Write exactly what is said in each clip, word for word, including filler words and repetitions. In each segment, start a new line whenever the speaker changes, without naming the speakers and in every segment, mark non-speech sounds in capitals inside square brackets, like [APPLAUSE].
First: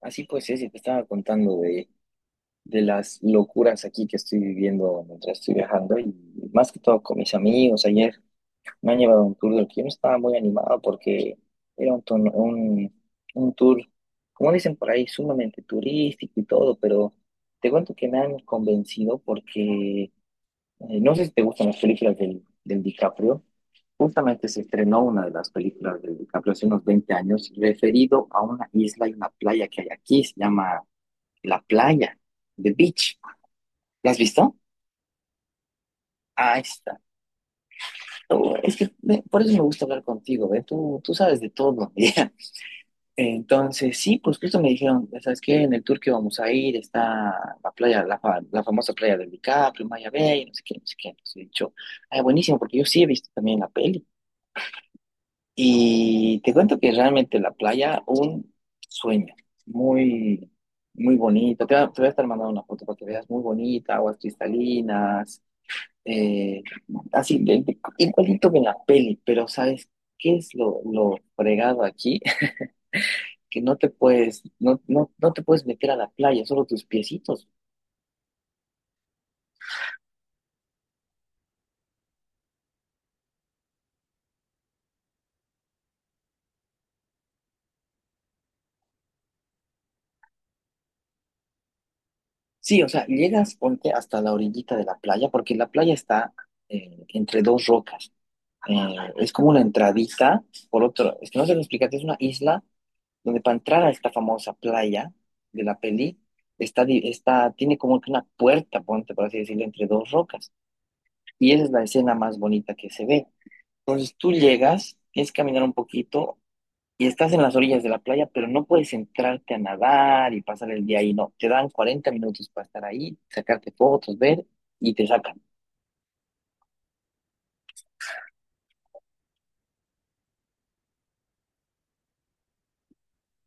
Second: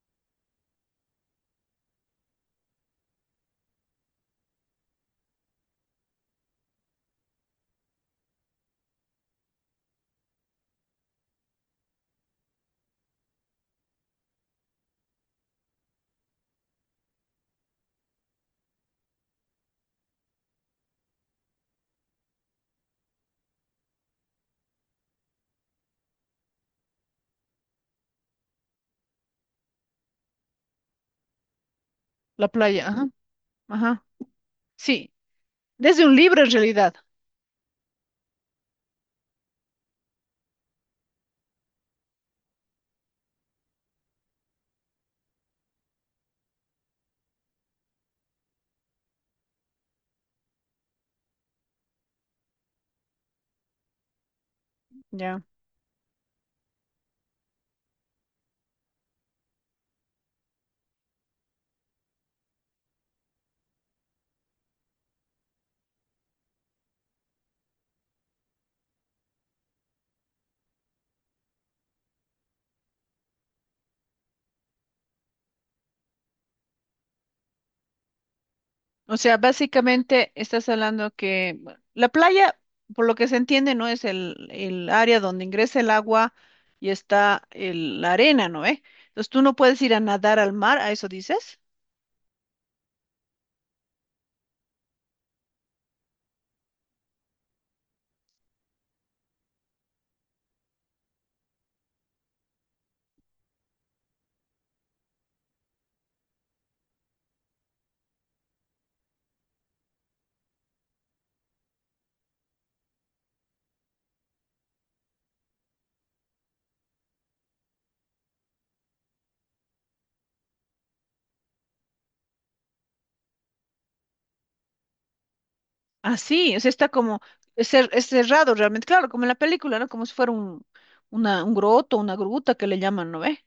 Así pues, es, y te estaba contando de, de las locuras aquí que estoy viviendo mientras estoy viajando y más que todo con mis amigos. Ayer me han llevado a un tour del que yo no estaba muy animado porque era un, tono- un, un tour, como dicen por ahí, sumamente turístico y todo, pero te cuento que me han convencido porque eh, no sé si te gustan las películas del, del DiCaprio. Justamente se estrenó una de las películas del DiCaprio hace unos veinte años referido a una isla y una playa que hay aquí, se llama la playa,
La
the
playa, ajá,
beach.
ajá.
¿La has visto?
Sí, desde un libro en
Ahí
realidad.
está. Oh, es que me- por eso me gusta hablar contigo, ¿ve? Tú, tú sabes de todo. [LAUGHS] Ya. Entonces, sí, pues justo me dijeron, ¿sabes qué? En el tour que vamos a ir está la playa, la, fa- la famosa playa del DiCaprio, Maya Bay, no sé qué, no sé qué. Entonces he dicho, ay, buenísimo, porque yo sí he visto también la peli.
Ya.
Y te cuento que realmente la playa, un sueño, muy, muy bonito. Te, va- te voy a estar mandando una foto para que veas, muy bonita, aguas cristalinas. Eh, Así, de- de- igualito que en la peli, pero ¿sabes qué es lo, lo fregado aquí? [LAUGHS] Que no te puedes, no, no, no te puedes meter a la playa, solo tus piecitos.
O sea, básicamente estás hablando que bueno, la playa, por lo que se entiende, no es el, el área donde ingresa el agua y está el- la arena, ¿no? ¿Eh? Entonces tú no puedes ir a nadar al mar, ¿a eso dices?
Sí, o sea, llegas, ponte hasta la orillita de la playa, porque la playa está, eh, entre dos rocas. Eh, es como una entradita, por otro, es que no sé cómo explicarte, es una isla donde para entrar a esta famosa playa de la peli, está, di- está, tiene como que una puerta, ponte, por así decirlo, entre dos rocas. Y esa es la escena más bonita que se ve. Entonces tú llegas, tienes que caminar un poquito y estás en las orillas de la playa, pero no puedes entrarte a nadar y pasar el día ahí, no. Te dan cuarenta minutos para estar ahí, sacarte fotos, ver y te sacan.
Así, o sea, está como es cer- es cerrado realmente, claro, como en la película, ¿no? Como si fuera un, una, un groto, una gruta que le llaman, ¿no? ¿Ve?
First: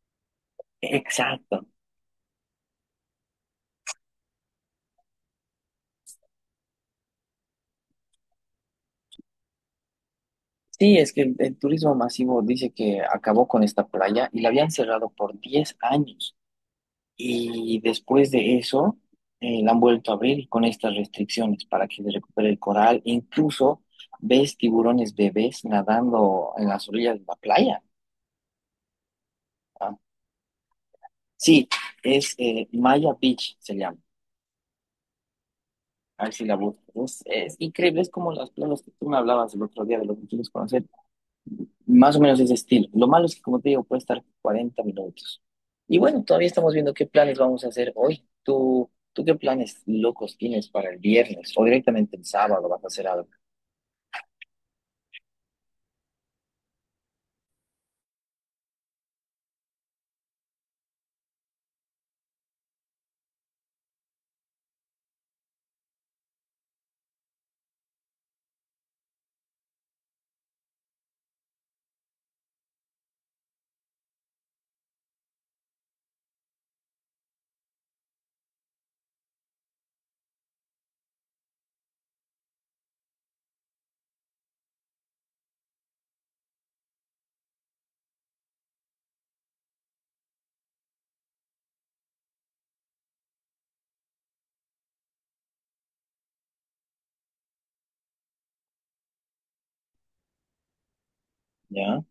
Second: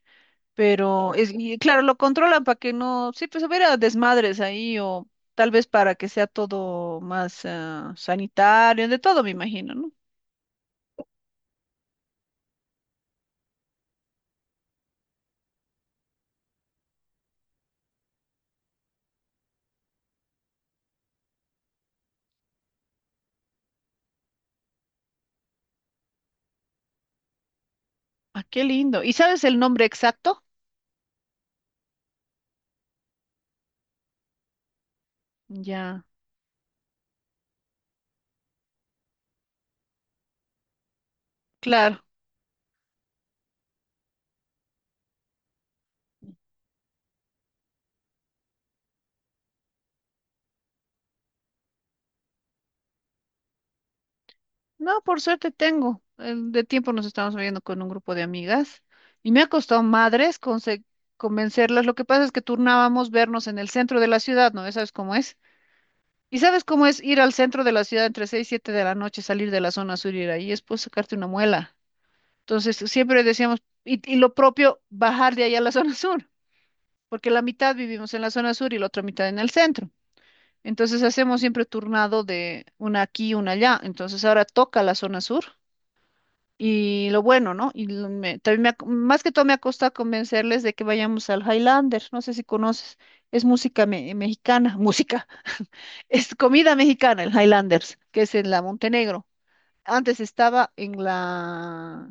Pero es, y
Exacto.
claro, lo controlan para que no, sí, pues hubiera desmadres ahí o tal vez para que sea todo más ah, sanitario, de todo me imagino, ¿no?
Sí, es que el, el turismo masivo dice que acabó con esta playa y la habían cerrado por diez años. Y después de eso, eh, la han vuelto a abrir con estas restricciones para que se recupere el coral. Incluso ves tiburones bebés nadando en las orillas de la playa.
Ah, qué lindo. ¿Y sabes el nombre
¿Ah?
exacto?
Sí, es, eh, Maya Beach, se llama.
Ya,
A ver si la buscas. Es, es increíble, es como las playas que tú me hablabas el otro día de lo que quieres conocer.
claro.
Más o menos ese estilo. Lo malo es que, como te digo, puede estar cuarenta minutos. Y bueno, todavía estamos viendo qué planes vamos a hacer hoy. ¿Tú, tú qué planes locos tienes para el viernes o directamente el sábado vas a hacer algo?
No, por suerte tengo. Eh, De tiempo nos estamos viendo con un grupo de amigas y me ha costado madres conse- convencerlas. Lo que pasa es que turnábamos vernos en el centro de la ciudad, ¿no? Ya. ¿Sabes cómo es? ¿Y sabes cómo es ir al centro de la ciudad entre seis y siete de la noche, salir de la zona sur y ir ahí? Es, pues, sacarte una muela. Entonces, siempre decíamos, y, y lo propio, bajar de allá a la [LAUGHS] zona sur, porque la mitad vivimos en la zona sur y la otra mitad en el centro. Entonces, hacemos siempre turnado de una aquí y una allá. Entonces, ahora toca la zona sur y lo bueno, ¿no? Y lo- me- también me ha- más que todo me ha costado convencerles de que vayamos al Highlander. No sé si conoces, es música me- mexicana, música. Es comida mexicana, el Highlanders, que es en la Montenegro. Antes estaba en
¿Ya?
la...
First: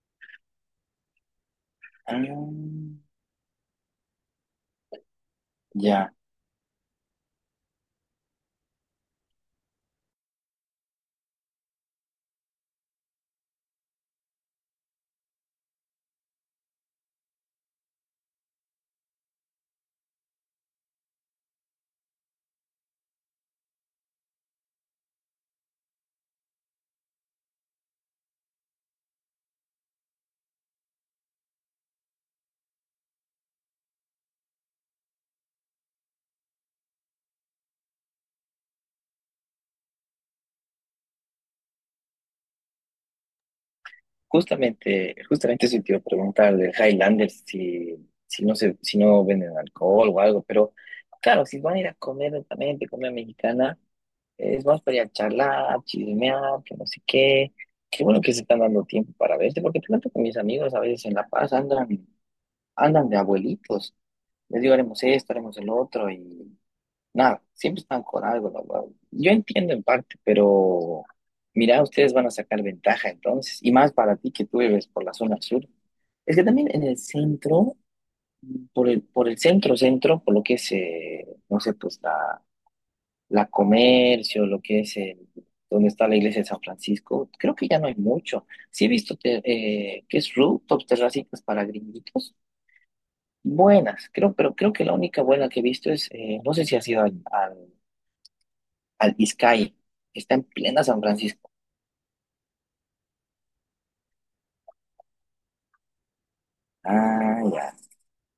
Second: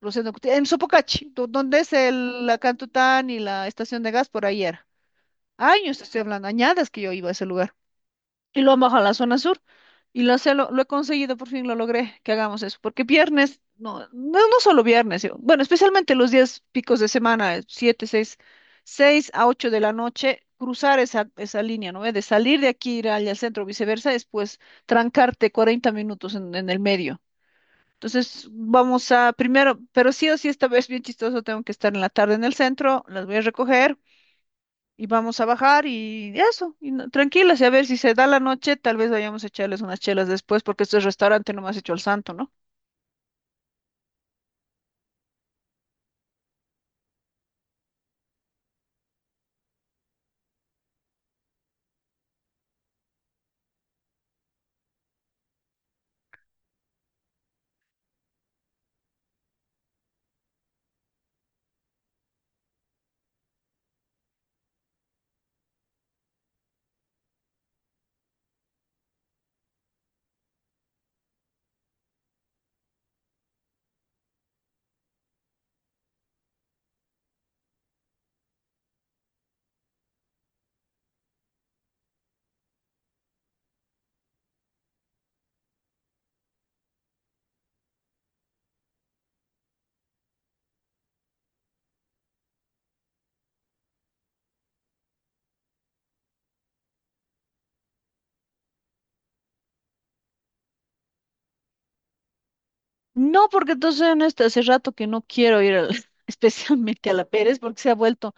Rosendo Cuti- en Sopocachi, do- donde es
Ah,
el, la Cantután y la estación de gas por ayer. Años
ya.
estoy hablando, añadas que yo iba a ese lugar y lo han bajado a la zona sur. Y lo, sé, lo, lo he conseguido, por fin lo logré, que hagamos eso. Porque viernes, no, no, no solo viernes, yo- bueno, especialmente los días picos de semana, eh, siete, seis, seis a ocho de la noche, cruzar esa, esa línea, ¿no? Eh, De salir de aquí, ir allá al centro, viceversa, después trancarte cuarenta minutos en, en el medio. Entonces, vamos a, primero, pero sí o sí, esta vez bien chistoso, tengo que estar en la tarde en el centro, las voy a recoger, y vamos a bajar y eso, y no- tranquilas, y a ver si se da la noche, tal vez vayamos a echarles unas chelas después, porque este restaurante no me has hecho el santo, ¿no?
Justamente, justamente eso te iba a preguntar del Highlanders, si, si no se, si no venden alcohol o algo, pero claro, si van a ir a comer lentamente, comida mexicana. Es más para ir a charlar, chismear, que no sé qué. Qué bueno que se están dando tiempo para verse, porque te cuento que mis amigos a veces en La Paz andan, andan de abuelitos. Les digo, haremos esto, haremos el otro, y nada, siempre están con algo, la verdad. Yo entiendo en parte, pero mira, ustedes van a sacar ventaja entonces, y más para ti que tú vives por la zona sur. Es que también en el centro, por el, por el centro, centro, por lo que es, eh, no sé, pues la la Comercio, lo que es el, donde está la iglesia de San Francisco, creo que ya no hay mucho. Sí he visto te-, eh, que es rooftops, terracitas para gringuitos, buenas, creo, pero creo que la única buena que he visto es, eh, no sé si ha sido al, al, al Izcaí, que está en plena San Francisco.
No, porque entonces en este hace rato que no quiero ir al- [LAUGHS] especialmente a la
Ah,
Pérez,
ya,
porque se ha vuelto,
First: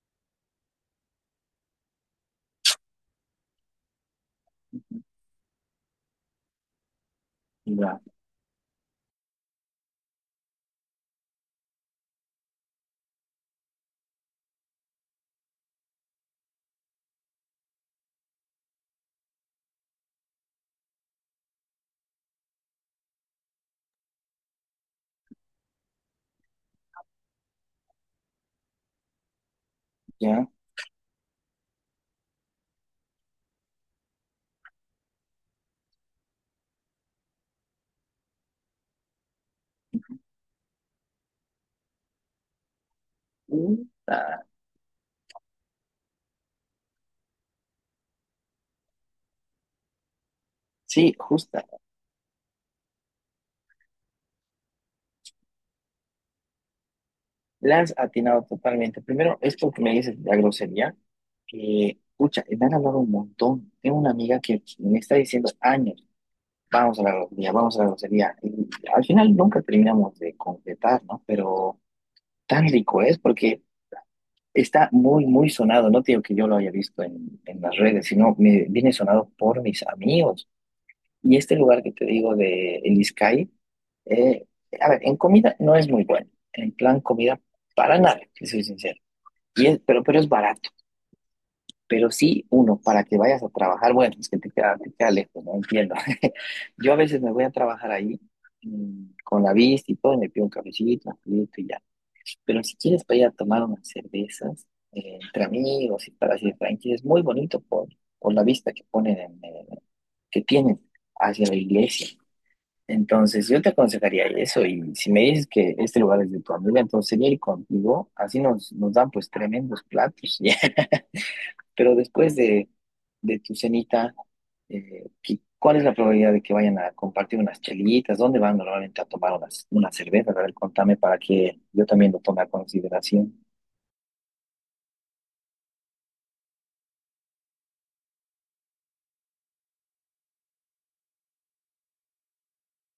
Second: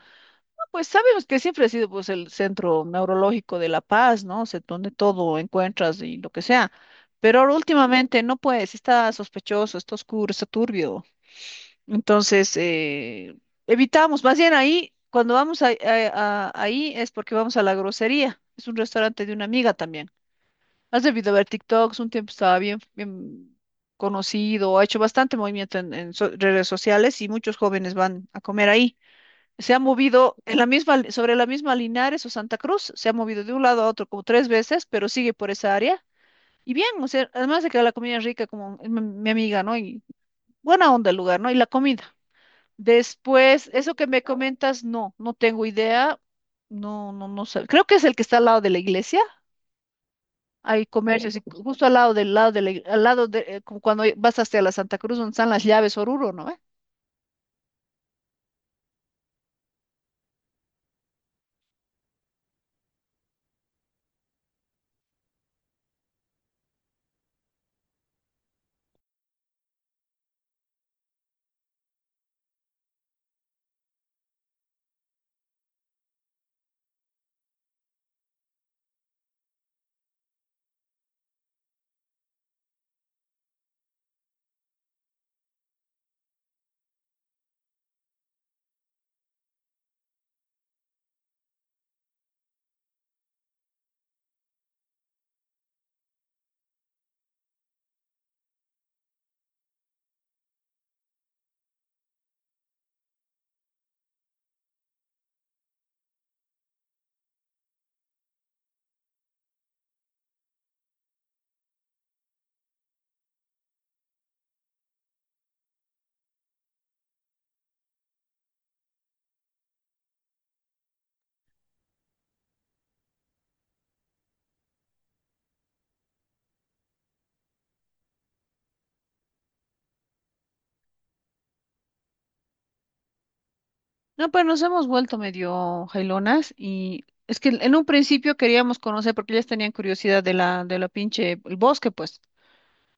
no, pues sabemos que siempre ha sido, pues, el centro neurológico de La Paz, ¿no? O sea, donde todo encuentras y lo que sea. Pero ahora
ya,
últimamente no puedes, está sospechoso, está oscuro, está turbio. Entonces, eh, evitamos, más bien ahí, cuando vamos a- a- a- ahí es porque vamos a La Grosería, es un restaurante de una amiga también. Has debido ver TikToks, un tiempo estaba bien, bien conocido, ha hecho bastante movimiento en, en so- redes sociales, y muchos jóvenes van a comer ahí. Se ha movido
ya.
en la misma, li- sobre la misma Linares o Santa Cruz, se ha movido de un lado a otro como tres veces, pero sigue por esa área. Y bien, o sea, además de que la comida es rica, como mi mi amiga, ¿no? Y buena onda el lugar, ¿no? Y la comida. Después, eso que me
Justa.
comentas, no, no tengo idea. No, no, no sé. Creo que es el que está al lado de la iglesia. Hay
Sí,
comercios, y
justa.
justo al lado del lado de la, ig- al lado de, eh, como cuando vas hasta la Santa Cruz, donde están las llaves Oruro, ¿no? ¿Ve?
La has atinado totalmente. Primero, esto que me dices de la grosería, que, pucha, me han hablado un montón. Tengo una amiga que me está diciendo años. Vamos a la grosería, vamos a la grosería. Y al final nunca terminamos de completar, ¿no? Pero tan rico es porque está muy, muy sonado. No te digo que yo lo haya visto en, en las redes, sino me viene sonado por mis amigos. Y este lugar que te digo de El Izcaí, eh, a ver, en comida no es muy bueno. En plan comida, para nada, que soy sincero. Y es- pero, pero es barato. Pero sí, uno, para que vayas a trabajar, bueno, es que te queda, te queda lejos, no entiendo. [LAUGHS] Yo a veces me voy a trabajar ahí, mm, con la vista y todo, y me pido un cafecito, un juguito y ya. Pero si quieres para ir a tomar unas cervezas, eh, entre amigos y para así tranquilos, es muy bonito por, por la vista que ponen, en, eh, que tienen hacia la iglesia. Entonces, yo te aconsejaría eso, y si me dices que este lugar es de tu amiga, entonces sería ir contigo, así nos, nos dan pues tremendos platos. [LAUGHS] Pero después de, de tu cenita, eh, ¿qué- ¿cuál es la probabilidad de que vayan a compartir unas chelitas? ¿Dónde van normalmente a tomar unas, unas cervezas? A ver, contame para que yo también lo tome a consideración.
No, pues nos hemos vuelto medio jailonas, y es que en un principio queríamos conocer porque ellas tenían curiosidad de la, de la pinche, el bosque, pues.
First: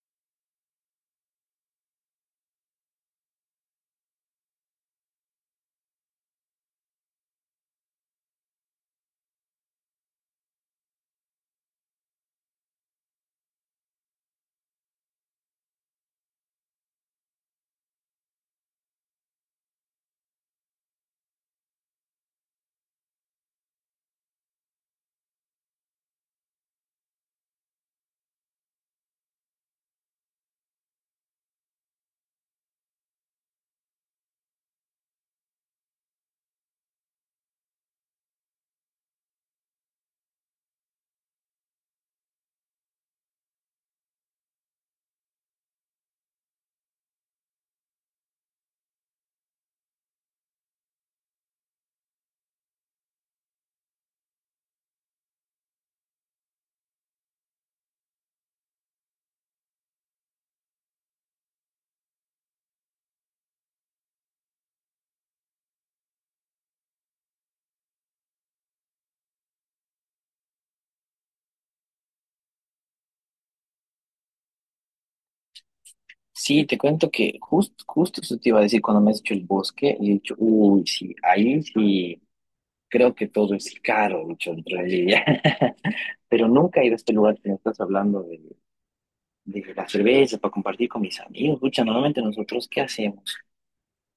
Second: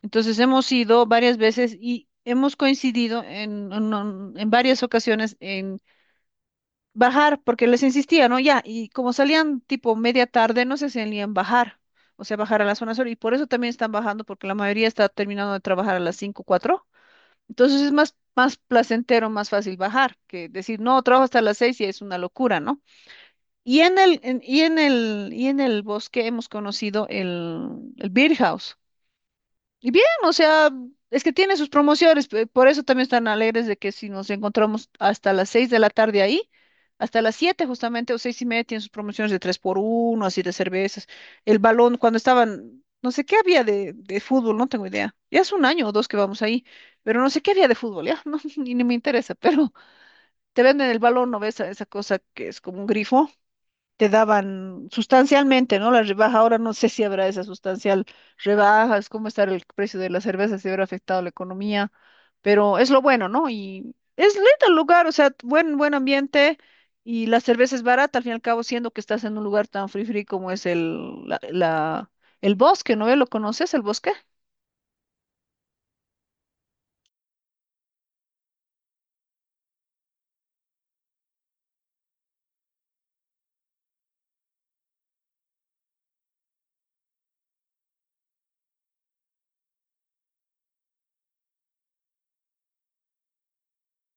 Entonces hemos ido varias veces y hemos coincidido en, en en varias ocasiones en bajar, porque les insistía, ¿no? Ya, y como salían tipo media tarde, no se salían bajar, o sea, bajar a las zona sur, y por eso también están bajando, porque la mayoría está terminando de trabajar a las cinco, cuatro, entonces es más, más placentero, más fácil bajar, que decir, no, trabajo hasta las seis y es una locura, ¿no? Y en el, en- y en el, y en el bosque hemos conocido el, el Beer House. Y bien, o sea, es que tiene sus promociones, pe- por eso también están alegres de que si nos encontramos hasta las seis de la tarde ahí, hasta las siete justamente o seis y media, tienen sus promociones de tres por uno, así, de cervezas. El balón, cuando estaban, no sé qué había de, de fútbol, no tengo idea. Ya es un año o dos que vamos ahí, pero no sé qué había de fútbol, ya, [LAUGHS] no, ni, ni me interesa, pero te venden el balón, ¿no ves? Esa esa cosa que es como un grifo te daban sustancialmente, ¿no? La rebaja, ahora no sé si habrá esa sustancial rebaja, es cómo estará el precio de la cerveza, si habrá afectado la economía, pero es lo bueno, ¿no? Y es lindo el lugar, o sea, buen, buen ambiente, y la cerveza es barata, al fin y al cabo, siendo que estás en un lugar tan free free como es el, la, la- el bosque, ¿no? ¿Lo conoces, el bosque?
Sí, te cuento que justo, justo eso te iba a decir cuando me has dicho el bosque, y he dicho, uy, sí, ahí sí, creo que todo es caro, he dicho en realidad. [LAUGHS] Pero nunca he ido a este lugar que me estás hablando de, de la cerveza para compartir con mis amigos. Pucha, normalmente nosotros, ¿qué hacemos?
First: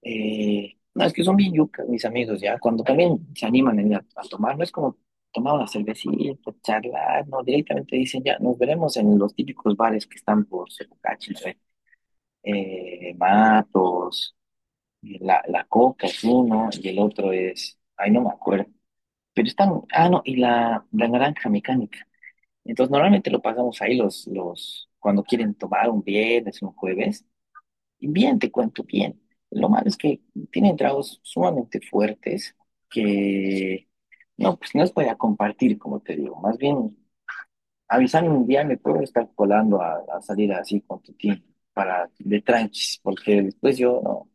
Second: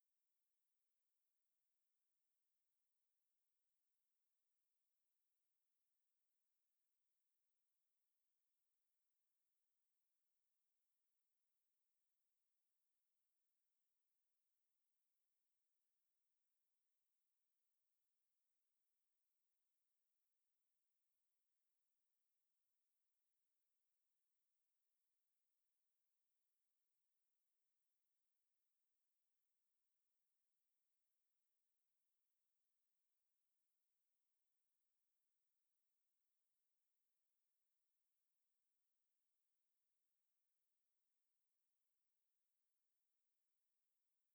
Eh, no, es que son bien yucas mis amigos, ya. Cuando también se animan en- a, a tomar, no es como tomar una cervecita, charlar, no, directamente dicen ya, nos veremos en los típicos bares que están por Sepucachi, eh, Matos, y la, la Coca es uno y el otro es, ay, no me acuerdo, pero están, ah, no, y la, la naranja mecánica. Entonces, normalmente lo pasamos ahí los, los, cuando quieren tomar un viernes, un jueves. Y bien, te cuento bien. Lo malo es que tienen tragos sumamente fuertes que no, pues no los podía compartir, como te digo. Más bien, avisarme un día me puedo estar colando a, a salir así con tu team para de tranquis, porque después yo no,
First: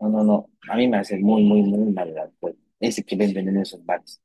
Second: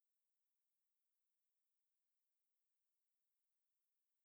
no, no, no. A mí me hace muy, muy, muy mal el alcohol, ese que venden en esos bares.